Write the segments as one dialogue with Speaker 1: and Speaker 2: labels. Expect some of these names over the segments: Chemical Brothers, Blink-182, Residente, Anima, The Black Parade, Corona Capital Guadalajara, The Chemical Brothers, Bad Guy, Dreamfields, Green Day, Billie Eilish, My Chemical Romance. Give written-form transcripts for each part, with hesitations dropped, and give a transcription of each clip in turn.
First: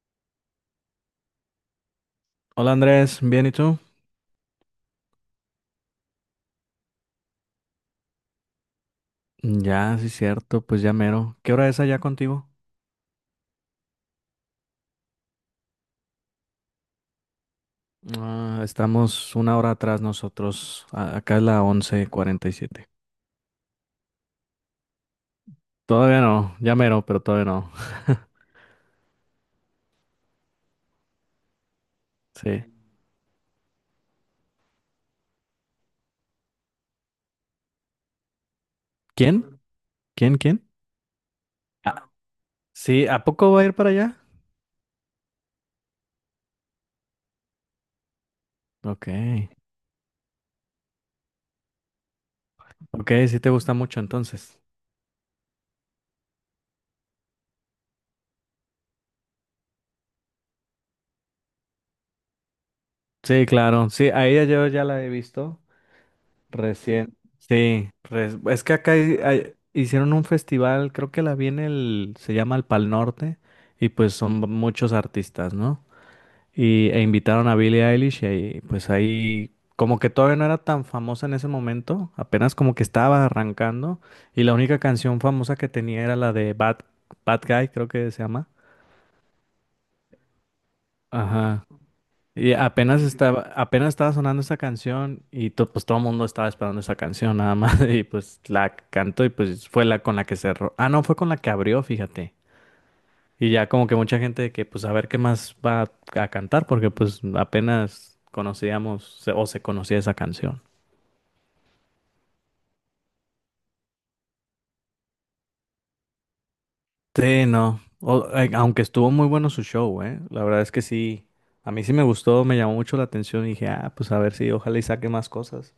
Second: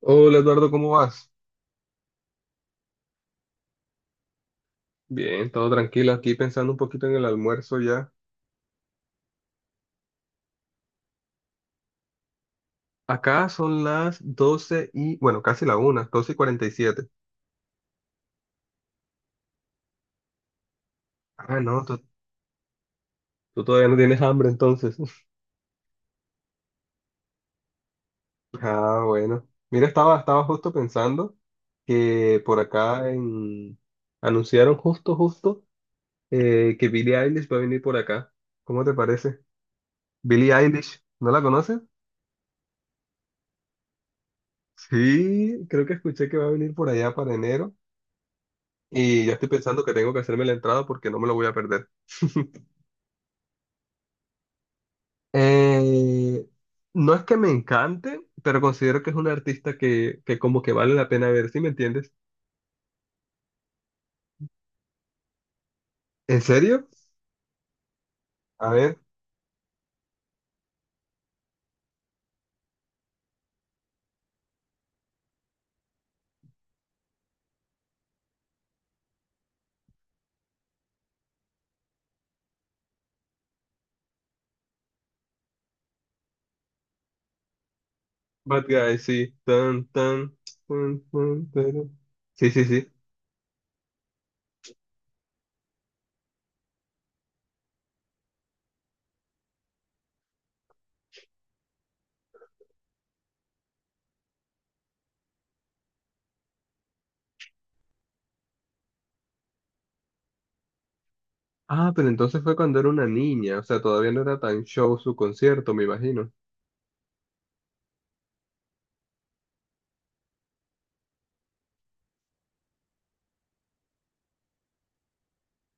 Speaker 1: Hola Eduardo, ¿cómo vas?
Speaker 2: Hola Andrés, ¿bien y tú?
Speaker 1: Bien, todo tranquilo aquí pensando un poquito en el almuerzo ya.
Speaker 2: Ya, sí, cierto, pues ya mero. ¿Qué hora es allá contigo?
Speaker 1: Acá son las 12 y, bueno, casi la una, 12 y 47.
Speaker 2: Ah, estamos una hora atrás nosotros. Acá es
Speaker 1: Ah,
Speaker 2: la
Speaker 1: no, tú,
Speaker 2: 11:47.
Speaker 1: tú todavía no tienes hambre entonces.
Speaker 2: Todavía no, ya mero, pero todavía no.
Speaker 1: Ah, bueno. Mira, estaba justo pensando que por
Speaker 2: Sí.
Speaker 1: acá en... anunciaron justo que Billie Eilish va a venir por acá. ¿Cómo te parece?
Speaker 2: ¿Quién? ¿Quién?
Speaker 1: Billie
Speaker 2: ¿Quién?
Speaker 1: Eilish, ¿no la conoces?
Speaker 2: Ah, sí, ¿a poco va a ir para allá?
Speaker 1: Sí, creo que escuché que va a venir por allá para enero.
Speaker 2: Ok.
Speaker 1: Y ya estoy pensando que tengo que hacerme la entrada porque no me lo voy a perder.
Speaker 2: Ok, sí te gusta mucho entonces.
Speaker 1: Eh, no es que me encante, pero considero que es un artista que como que vale la pena ver, ¿sí me entiendes?
Speaker 2: Sí, claro. Sí, a ella yo ya la he visto.
Speaker 1: ¿En serio?
Speaker 2: Recién, sí, es
Speaker 1: A
Speaker 2: que acá
Speaker 1: ver,
Speaker 2: hicieron un festival, creo que la viene el, se llama el Pal Norte, y pues son muchos artistas, ¿no? E invitaron a Billie Eilish y ahí, pues ahí, como que todavía no era tan famosa en ese momento, apenas como que estaba arrancando, y la única canción famosa que tenía era la de Bad, Bad Guy, creo que se llama.
Speaker 1: Bad Guy, sí. Tan, tan, tan, tan,
Speaker 2: Ajá.
Speaker 1: tan. Sí,
Speaker 2: Y
Speaker 1: sí, sí.
Speaker 2: apenas estaba sonando esa canción y pues todo el mundo estaba esperando esa canción nada más y pues la cantó y pues fue la con la que cerró. Ah, no, fue con la que abrió, fíjate. Y ya como que mucha gente de que pues a ver qué más va a, cantar porque pues apenas conocíamos o se conocía esa canción.
Speaker 1: Ah, pero entonces fue cuando era una niña, o sea, todavía no era tan show su concierto, me imagino.
Speaker 2: Sí, no. Aunque estuvo muy bueno su show, ¿eh? La verdad es que sí. A mí sí me gustó, me llamó mucho la atención y dije, ah, pues a ver si ojalá y saque más cosas.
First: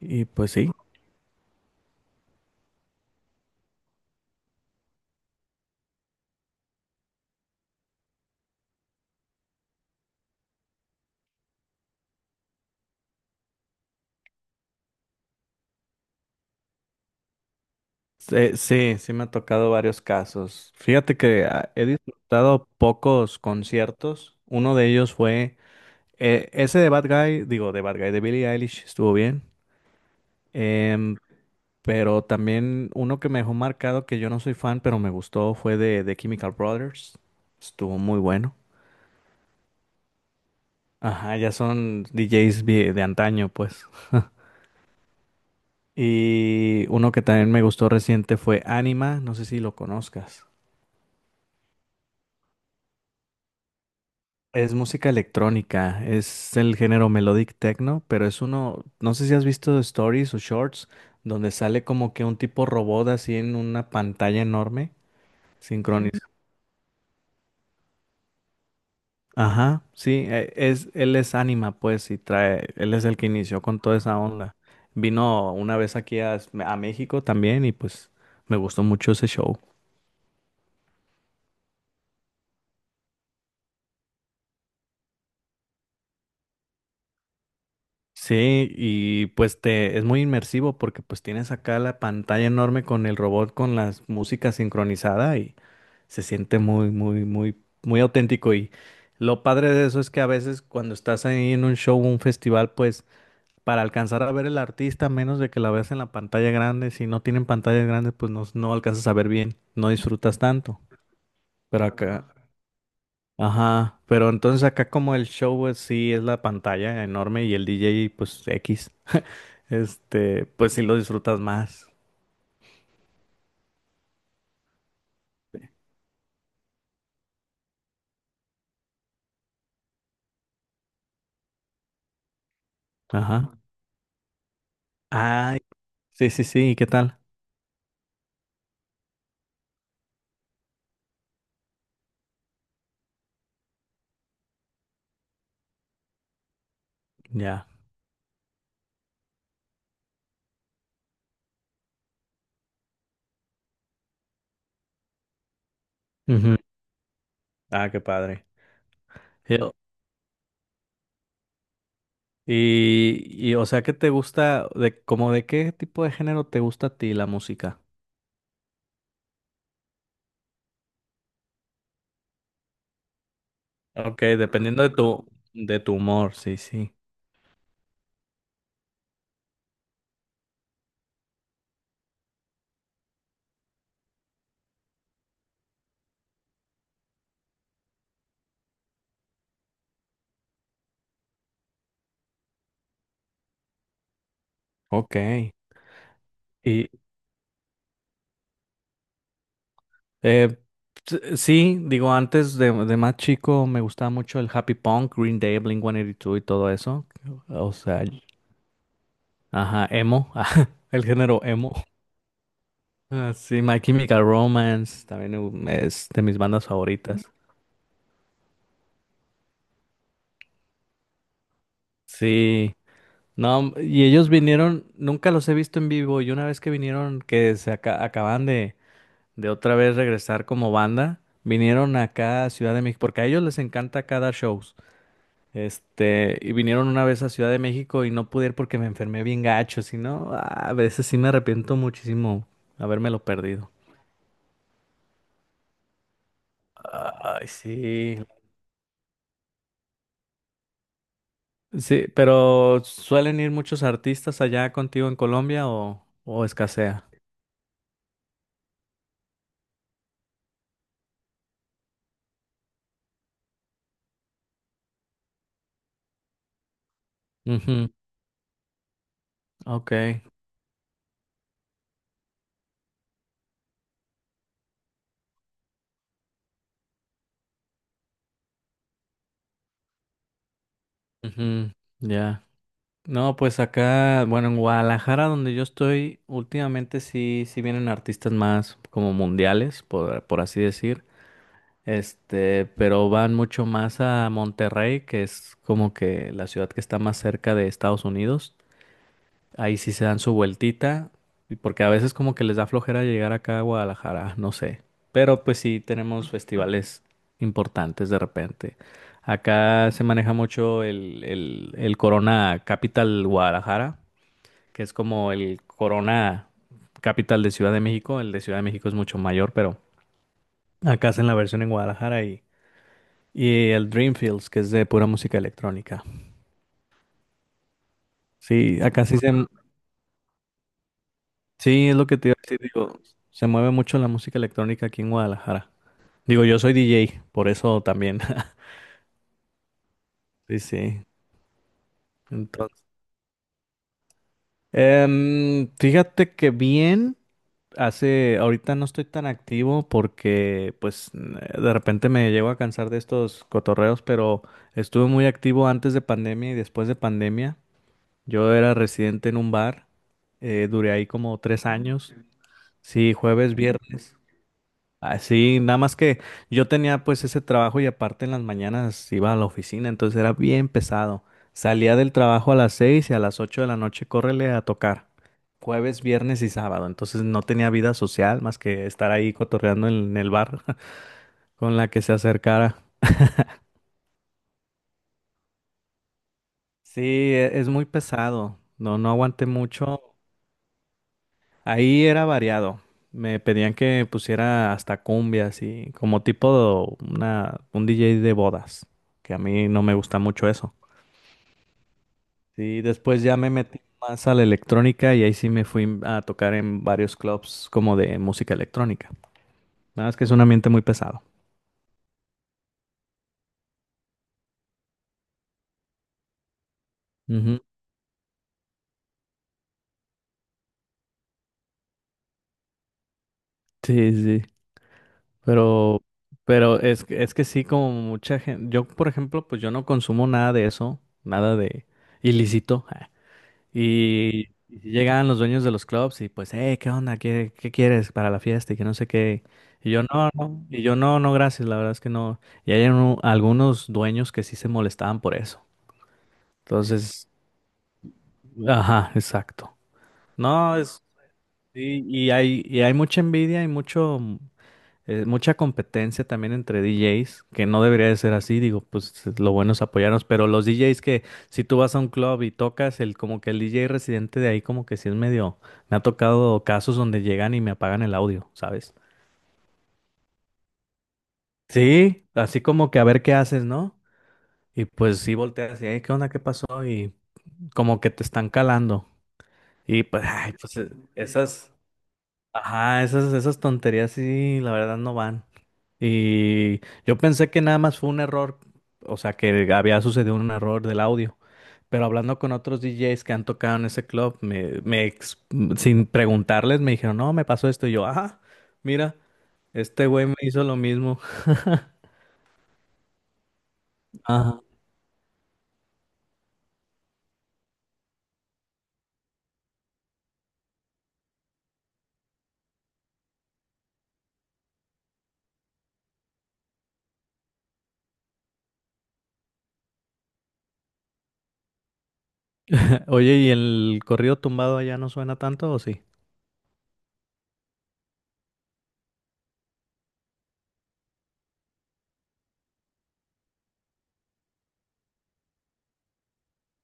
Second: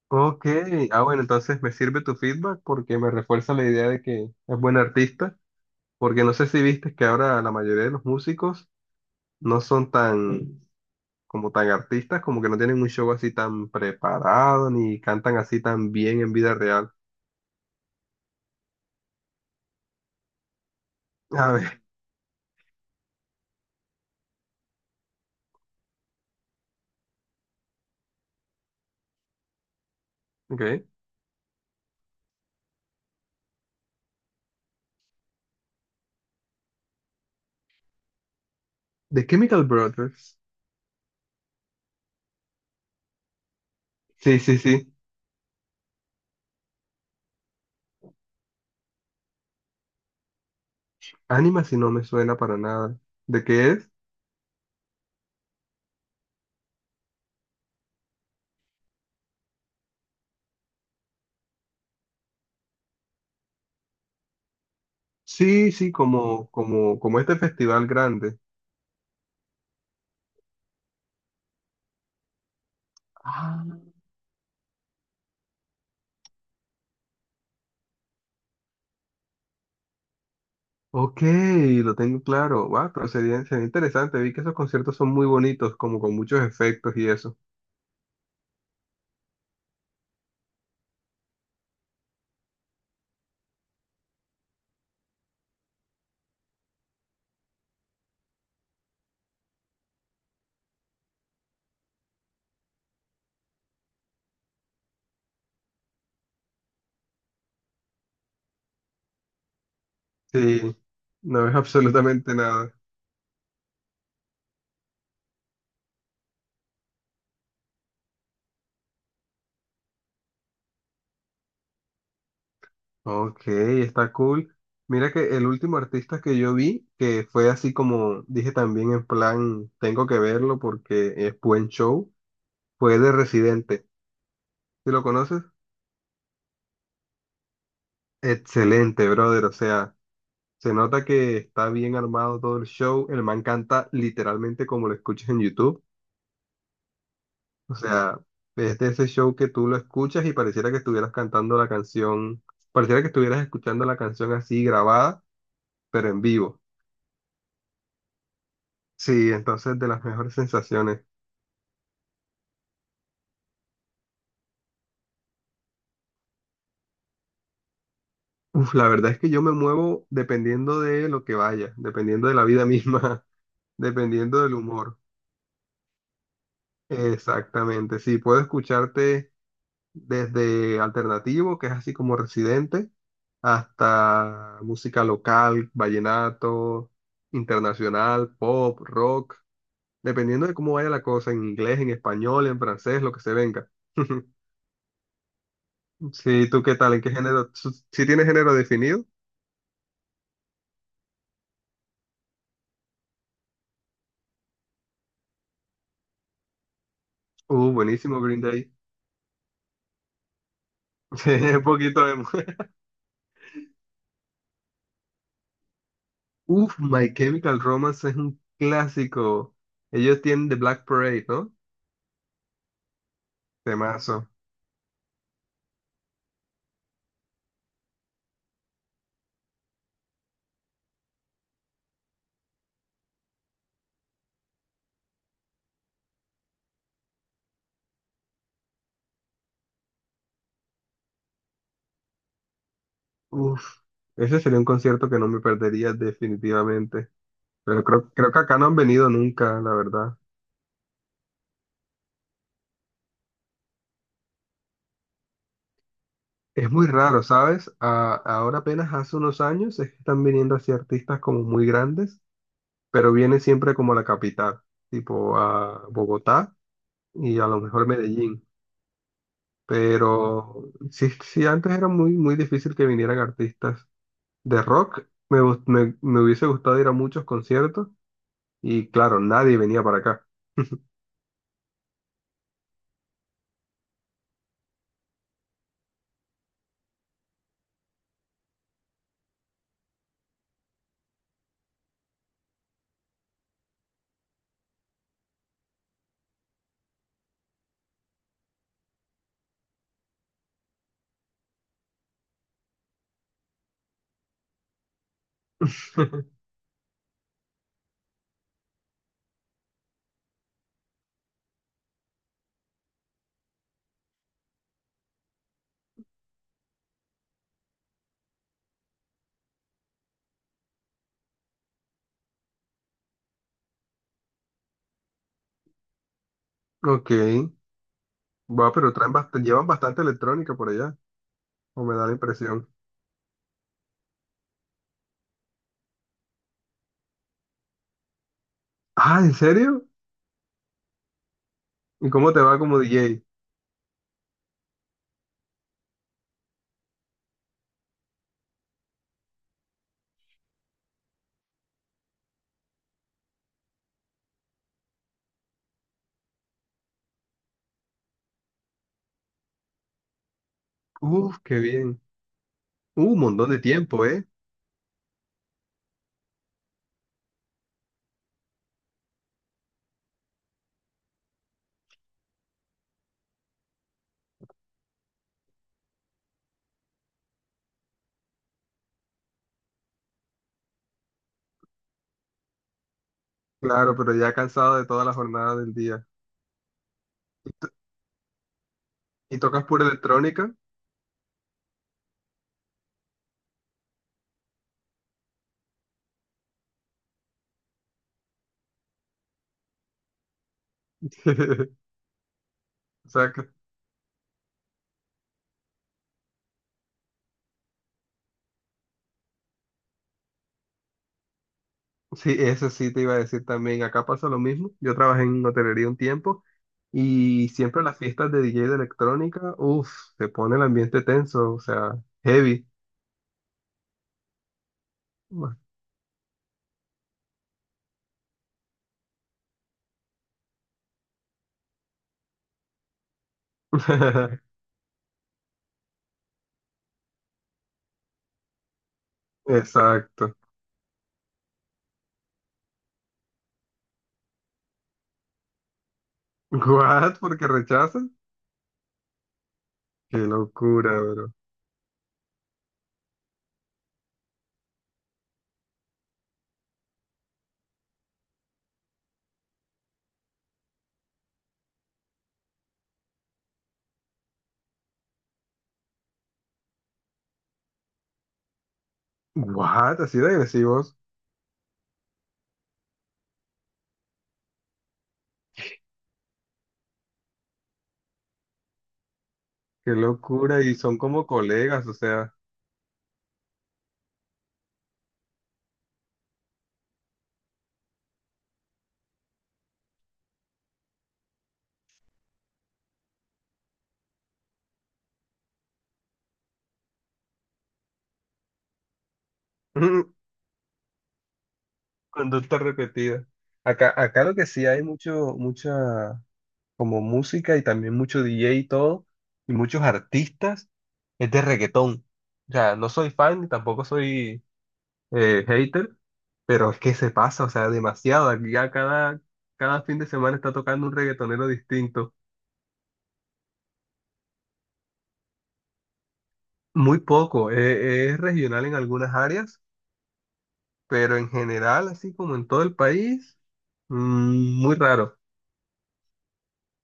Speaker 2: Y
Speaker 1: Ok,
Speaker 2: pues sí.
Speaker 1: ah, bueno, entonces me sirve tu feedback porque me refuerza la idea de que es buen artista. Porque no sé si viste que ahora la mayoría de los músicos no son tan, como tan artistas, como que no tienen un show así tan preparado, ni cantan así tan bien en vida real.
Speaker 2: Sí, sí, sí, me ha tocado varios casos. Fíjate que
Speaker 1: A ver,
Speaker 2: he disfrutado pocos conciertos. Uno de ellos fue ese de Bad Guy, digo, de Bad Guy, de Billie Eilish, estuvo bien.
Speaker 1: ok.
Speaker 2: Em, pero también uno que me dejó marcado, que yo no soy fan, pero me gustó, fue de Chemical Brothers. Estuvo muy bueno.
Speaker 1: The Chemical Brothers.
Speaker 2: Ajá, ya son DJs de antaño, pues.
Speaker 1: Sí, sí, sí.
Speaker 2: Y uno que también me gustó reciente fue Anima, no sé si lo conozcas.
Speaker 1: Anima si no me suena para nada. ¿De qué es?
Speaker 2: Es música electrónica, es el género melodic techno, pero es uno, no sé si has visto stories o shorts, donde sale como que un tipo robot así en una pantalla enorme,
Speaker 1: Sí, sí,
Speaker 2: sincronizado.
Speaker 1: como, como, como este festival grande.
Speaker 2: Ajá, sí, es, él es Anima, pues, y trae, él es el que inició
Speaker 1: Ah,
Speaker 2: con toda esa onda. Vino una vez aquí a México también y pues me gustó mucho ese show.
Speaker 1: ok, lo tengo claro. Wow, pero sería interesante. Vi que esos conciertos son muy bonitos, como con muchos efectos y eso.
Speaker 2: Sí, y pues te es muy inmersivo porque pues tienes acá la pantalla enorme con el robot con la música sincronizada y se siente muy, muy, muy, muy auténtico. Y lo padre de eso es que a veces cuando estás ahí en un show, un festival, pues para alcanzar a ver el artista, a menos de que la veas en la pantalla grande, si no tienen pantallas grandes, pues no, no alcanzas a ver bien, no disfrutas
Speaker 1: Sí,
Speaker 2: tanto.
Speaker 1: no ves
Speaker 2: Pero acá,
Speaker 1: absolutamente nada.
Speaker 2: ajá, pero entonces acá como el show, pues sí, es la pantalla enorme y el DJ, pues X. Este, pues sí lo disfrutas más.
Speaker 1: Ok, está cool. Mira que el último artista que yo vi, que fue así como dije también en plan, tengo que verlo porque es buen show, fue de
Speaker 2: Ajá.
Speaker 1: Residente. ¿Sí lo conoces?
Speaker 2: Ay, sí, sí, sí, ¿y qué tal?
Speaker 1: Excelente, brother. O sea, se nota que está bien armado todo el show. El man canta literalmente como lo escuchas en YouTube.
Speaker 2: Ya.
Speaker 1: O sea, es de ese show que tú lo escuchas y pareciera que estuvieras cantando la canción, pareciera que estuvieras escuchando la canción así grabada pero en
Speaker 2: Ujú.
Speaker 1: vivo.
Speaker 2: Ah, qué padre.
Speaker 1: Sí,
Speaker 2: Yo-
Speaker 1: entonces de las mejores sensaciones.
Speaker 2: Y, y, o sea, ¿qué te gusta de como de qué tipo de género te gusta a ti la música?
Speaker 1: Uf, la verdad es que yo me muevo dependiendo de lo que vaya, dependiendo de la vida misma,
Speaker 2: Ok,
Speaker 1: dependiendo del
Speaker 2: dependiendo
Speaker 1: humor.
Speaker 2: de tu humor, sí, sí.
Speaker 1: Exactamente, sí, puedo escucharte desde alternativo, que es así como residente, hasta música local, vallenato, internacional, pop, rock, dependiendo de cómo vaya la cosa, en inglés, en español, en francés, lo que se venga.
Speaker 2: Ok.
Speaker 1: Sí, ¿tú qué
Speaker 2: Y
Speaker 1: tal? ¿En qué género? ¿Sí tienes género definido?
Speaker 2: eh, sí, digo, de más chico me gustaba mucho el happy punk, Green Day, Blink-182 y dos y todo eso. O sea,
Speaker 1: Buenísimo Green Day.
Speaker 2: ajá, emo, el
Speaker 1: Sí,
Speaker 2: género
Speaker 1: un
Speaker 2: emo.
Speaker 1: poquito de...
Speaker 2: Ah, sí, My Chemical Romance también es de mis bandas
Speaker 1: Uf, My
Speaker 2: favoritas.
Speaker 1: Chemical Romance es un clásico. Ellos tienen The Black Parade, ¿no?
Speaker 2: Sí, no, y
Speaker 1: Temazo.
Speaker 2: ellos vinieron, nunca los he visto en vivo y una vez que vinieron, que se acaban de otra vez regresar como banda, vinieron acá a Ciudad de México, porque a ellos les encanta acá dar shows. Este, y vinieron una vez a Ciudad de México y no pude ir porque me enfermé bien gacho, si no, ah, a veces sí me arrepiento muchísimo habérmelo
Speaker 1: Uf,
Speaker 2: perdido.
Speaker 1: ese sería un concierto que no me perdería definitivamente.
Speaker 2: Ay,
Speaker 1: Pero creo,
Speaker 2: sí.
Speaker 1: creo que acá no han venido nunca, la verdad.
Speaker 2: Sí, pero ¿suelen ir muchos artistas allá contigo en Colombia o
Speaker 1: Es muy
Speaker 2: escasea?
Speaker 1: raro, ¿sabes? Ahora apenas hace unos años es que están viniendo así artistas como muy grandes, pero viene siempre como a la capital, tipo a Bogotá y a lo mejor
Speaker 2: Ujú,
Speaker 1: Medellín.
Speaker 2: ok,
Speaker 1: Pero sí, sí, antes era muy, muy difícil que vinieran artistas de rock. Me hubiese gustado ir a muchos conciertos y claro, nadie venía para acá.
Speaker 2: ujú, ya. No, pues acá, bueno, en Guadalajara, donde yo estoy, últimamente sí, sí vienen artistas más como mundiales, por así decir, este, pero van mucho más a Monterrey, que es como que la ciudad que está más cerca de Estados Unidos. Ahí sí se dan su vueltita, y porque a veces como que les da flojera llegar acá a Guadalajara, no sé. Pero pues sí tenemos festivales importantes de repente. Acá se maneja mucho el Corona Capital Guadalajara, que es como el Corona Capital de Ciudad de México. El de Ciudad de México es mucho mayor, pero acá hacen la versión en Guadalajara y el Dreamfields, que es de pura música electrónica.
Speaker 1: Ok, va,
Speaker 2: Sí,
Speaker 1: pero
Speaker 2: acá
Speaker 1: traen
Speaker 2: sí se,
Speaker 1: llevan bastante electrónica por allá, o
Speaker 2: Sí,
Speaker 1: me
Speaker 2: es
Speaker 1: da
Speaker 2: lo
Speaker 1: la
Speaker 2: que te iba a decir,
Speaker 1: impresión.
Speaker 2: digo, se mueve mucho la música electrónica aquí en Guadalajara. Digo, yo soy DJ, por eso también.
Speaker 1: Ah, ¿en serio?
Speaker 2: Sí, sí.
Speaker 1: ¿Y cómo te va como
Speaker 2: Entonces,
Speaker 1: DJ?
Speaker 2: fíjate que bien, hace, ahorita no estoy tan activo porque pues de repente me llego a cansar de estos cotorreos, pero estuve muy activo antes de pandemia y después de pandemia. Yo era residente en un bar, duré ahí
Speaker 1: Uf,
Speaker 2: como
Speaker 1: qué
Speaker 2: tres
Speaker 1: bien.
Speaker 2: años. Sí,
Speaker 1: Un montón
Speaker 2: jueves,
Speaker 1: de tiempo,
Speaker 2: viernes.
Speaker 1: ¿eh?
Speaker 2: Ah, sí, nada más que yo tenía pues ese trabajo y aparte en las mañanas iba a la oficina, entonces era bien pesado. Salía del trabajo a las 6 y a las 8 de la noche córrele a tocar. Jueves, viernes y sábado. Entonces no tenía vida social más que estar ahí cotorreando en el bar con la que se acercara.
Speaker 1: Claro, pero ya cansado de toda la jornada del día.
Speaker 2: Sí, es muy pesado. No, no
Speaker 1: ¿Y
Speaker 2: aguanté
Speaker 1: tocas pura
Speaker 2: mucho.
Speaker 1: electrónica?
Speaker 2: Ahí era variado. Me pedían que pusiera hasta cumbias y como tipo un DJ de bodas, que a mí no me gusta mucho eso. Sí,
Speaker 1: O
Speaker 2: después
Speaker 1: sea,
Speaker 2: ya me metí más a la electrónica y ahí sí me fui a tocar en varios clubs como de música electrónica. Nada más que es un ambiente muy pesado.
Speaker 1: sí, eso sí te iba a decir también. Acá pasa lo mismo. Yo trabajé en hotelería un tiempo y
Speaker 2: Ujú.
Speaker 1: siempre las fiestas de DJ de electrónica, uff, se pone el ambiente tenso, o sea, heavy.
Speaker 2: Sí, sí, pero, pero es que sí, como mucha gente, yo por ejemplo, pues yo no consumo nada de eso, nada de ilícito, Y, y si llegaban los dueños de los clubs y pues, hey, ¿qué onda? ¿Qué quieres para la fiesta? Y que no sé qué. Y yo, no,
Speaker 1: Exacto.
Speaker 2: no. Y yo, no, no, gracias. La verdad es que no. Y hay algunos dueños que sí se molestaban por eso.
Speaker 1: ¿What?
Speaker 2: Entonces,
Speaker 1: ¿Porque rechazan?
Speaker 2: ajá, exacto.
Speaker 1: Qué
Speaker 2: No,
Speaker 1: locura,
Speaker 2: es,
Speaker 1: bro.
Speaker 2: y hay mucha envidia y mucho. Mucha competencia también entre DJs, que no debería de ser así, digo, pues lo bueno es apoyarnos, pero los DJs que si tú vas a un club y tocas, el como que el DJ residente de ahí como que sí es medio, me ha tocado casos donde llegan y me apagan el audio, ¿sabes?
Speaker 1: ¿What? Así de agresivos.
Speaker 2: Sí, así como que a ver qué haces, ¿no? Y pues sí volteas y, "Ey, ¿qué onda? ¿Qué pasó? Y como que te están calando.
Speaker 1: Qué
Speaker 2: Y pues, ay,
Speaker 1: locura. Y
Speaker 2: pues,
Speaker 1: son como
Speaker 2: esas...
Speaker 1: colegas, o sea,
Speaker 2: Ajá, esas tonterías sí, la verdad no van. Y yo pensé que nada más fue un error, o sea, que había sucedido un error del audio. Pero hablando con otros DJs que han tocado en ese club, me sin preguntarles me dijeron, no, me pasó esto. Y yo, ah, mira, este güey me hizo lo mismo.
Speaker 1: conducta repetida. Acá, acá lo que
Speaker 2: Ajá.
Speaker 1: sí hay mucho, mucha como música y también mucho DJ y todo, y muchos artistas. Es de reggaetón. O sea, no soy fan, tampoco soy hater, pero es que se pasa, o sea, demasiado. Aquí ya cada fin de semana está tocando un reggaetonero distinto.
Speaker 2: Oye, ¿y el corrido tumbado allá no suena tanto o sí?
Speaker 1: Muy poco, es regional en algunas áreas, pero en general, así como en todo el país, mm, muy raro.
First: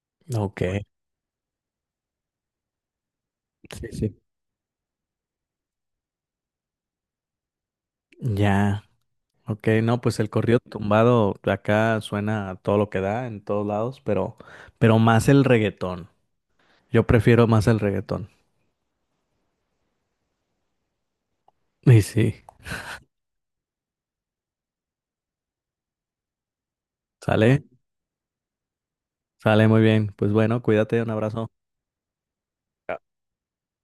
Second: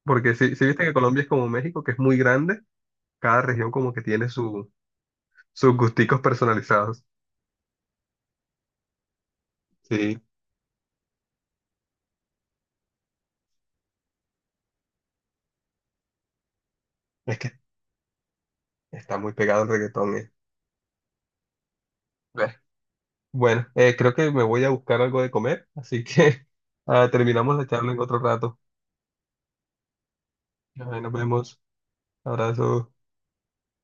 Speaker 1: Porque
Speaker 2: Ok,
Speaker 1: si viste que Colombia es como México, que es muy grande, cada región
Speaker 2: sí,
Speaker 1: como que
Speaker 2: sí.
Speaker 1: tiene sus gusticos personalizados.
Speaker 2: Ya. Ok, no, pues
Speaker 1: Sí,
Speaker 2: el corrido tumbado acá suena a todo lo que da en todos lados, pero más el reggaetón. Yo
Speaker 1: es
Speaker 2: prefiero
Speaker 1: que
Speaker 2: más el reggaetón.
Speaker 1: está muy pegado el reggaetón,
Speaker 2: Y sí,
Speaker 1: eh. Bueno, creo que me voy a buscar algo de comer, así que ah, terminamos
Speaker 2: sale,
Speaker 1: la charla en otro rato.
Speaker 2: sale muy bien. Pues bueno,
Speaker 1: Ahí
Speaker 2: cuídate, un
Speaker 1: nos
Speaker 2: abrazo.
Speaker 1: vemos. Abrazo.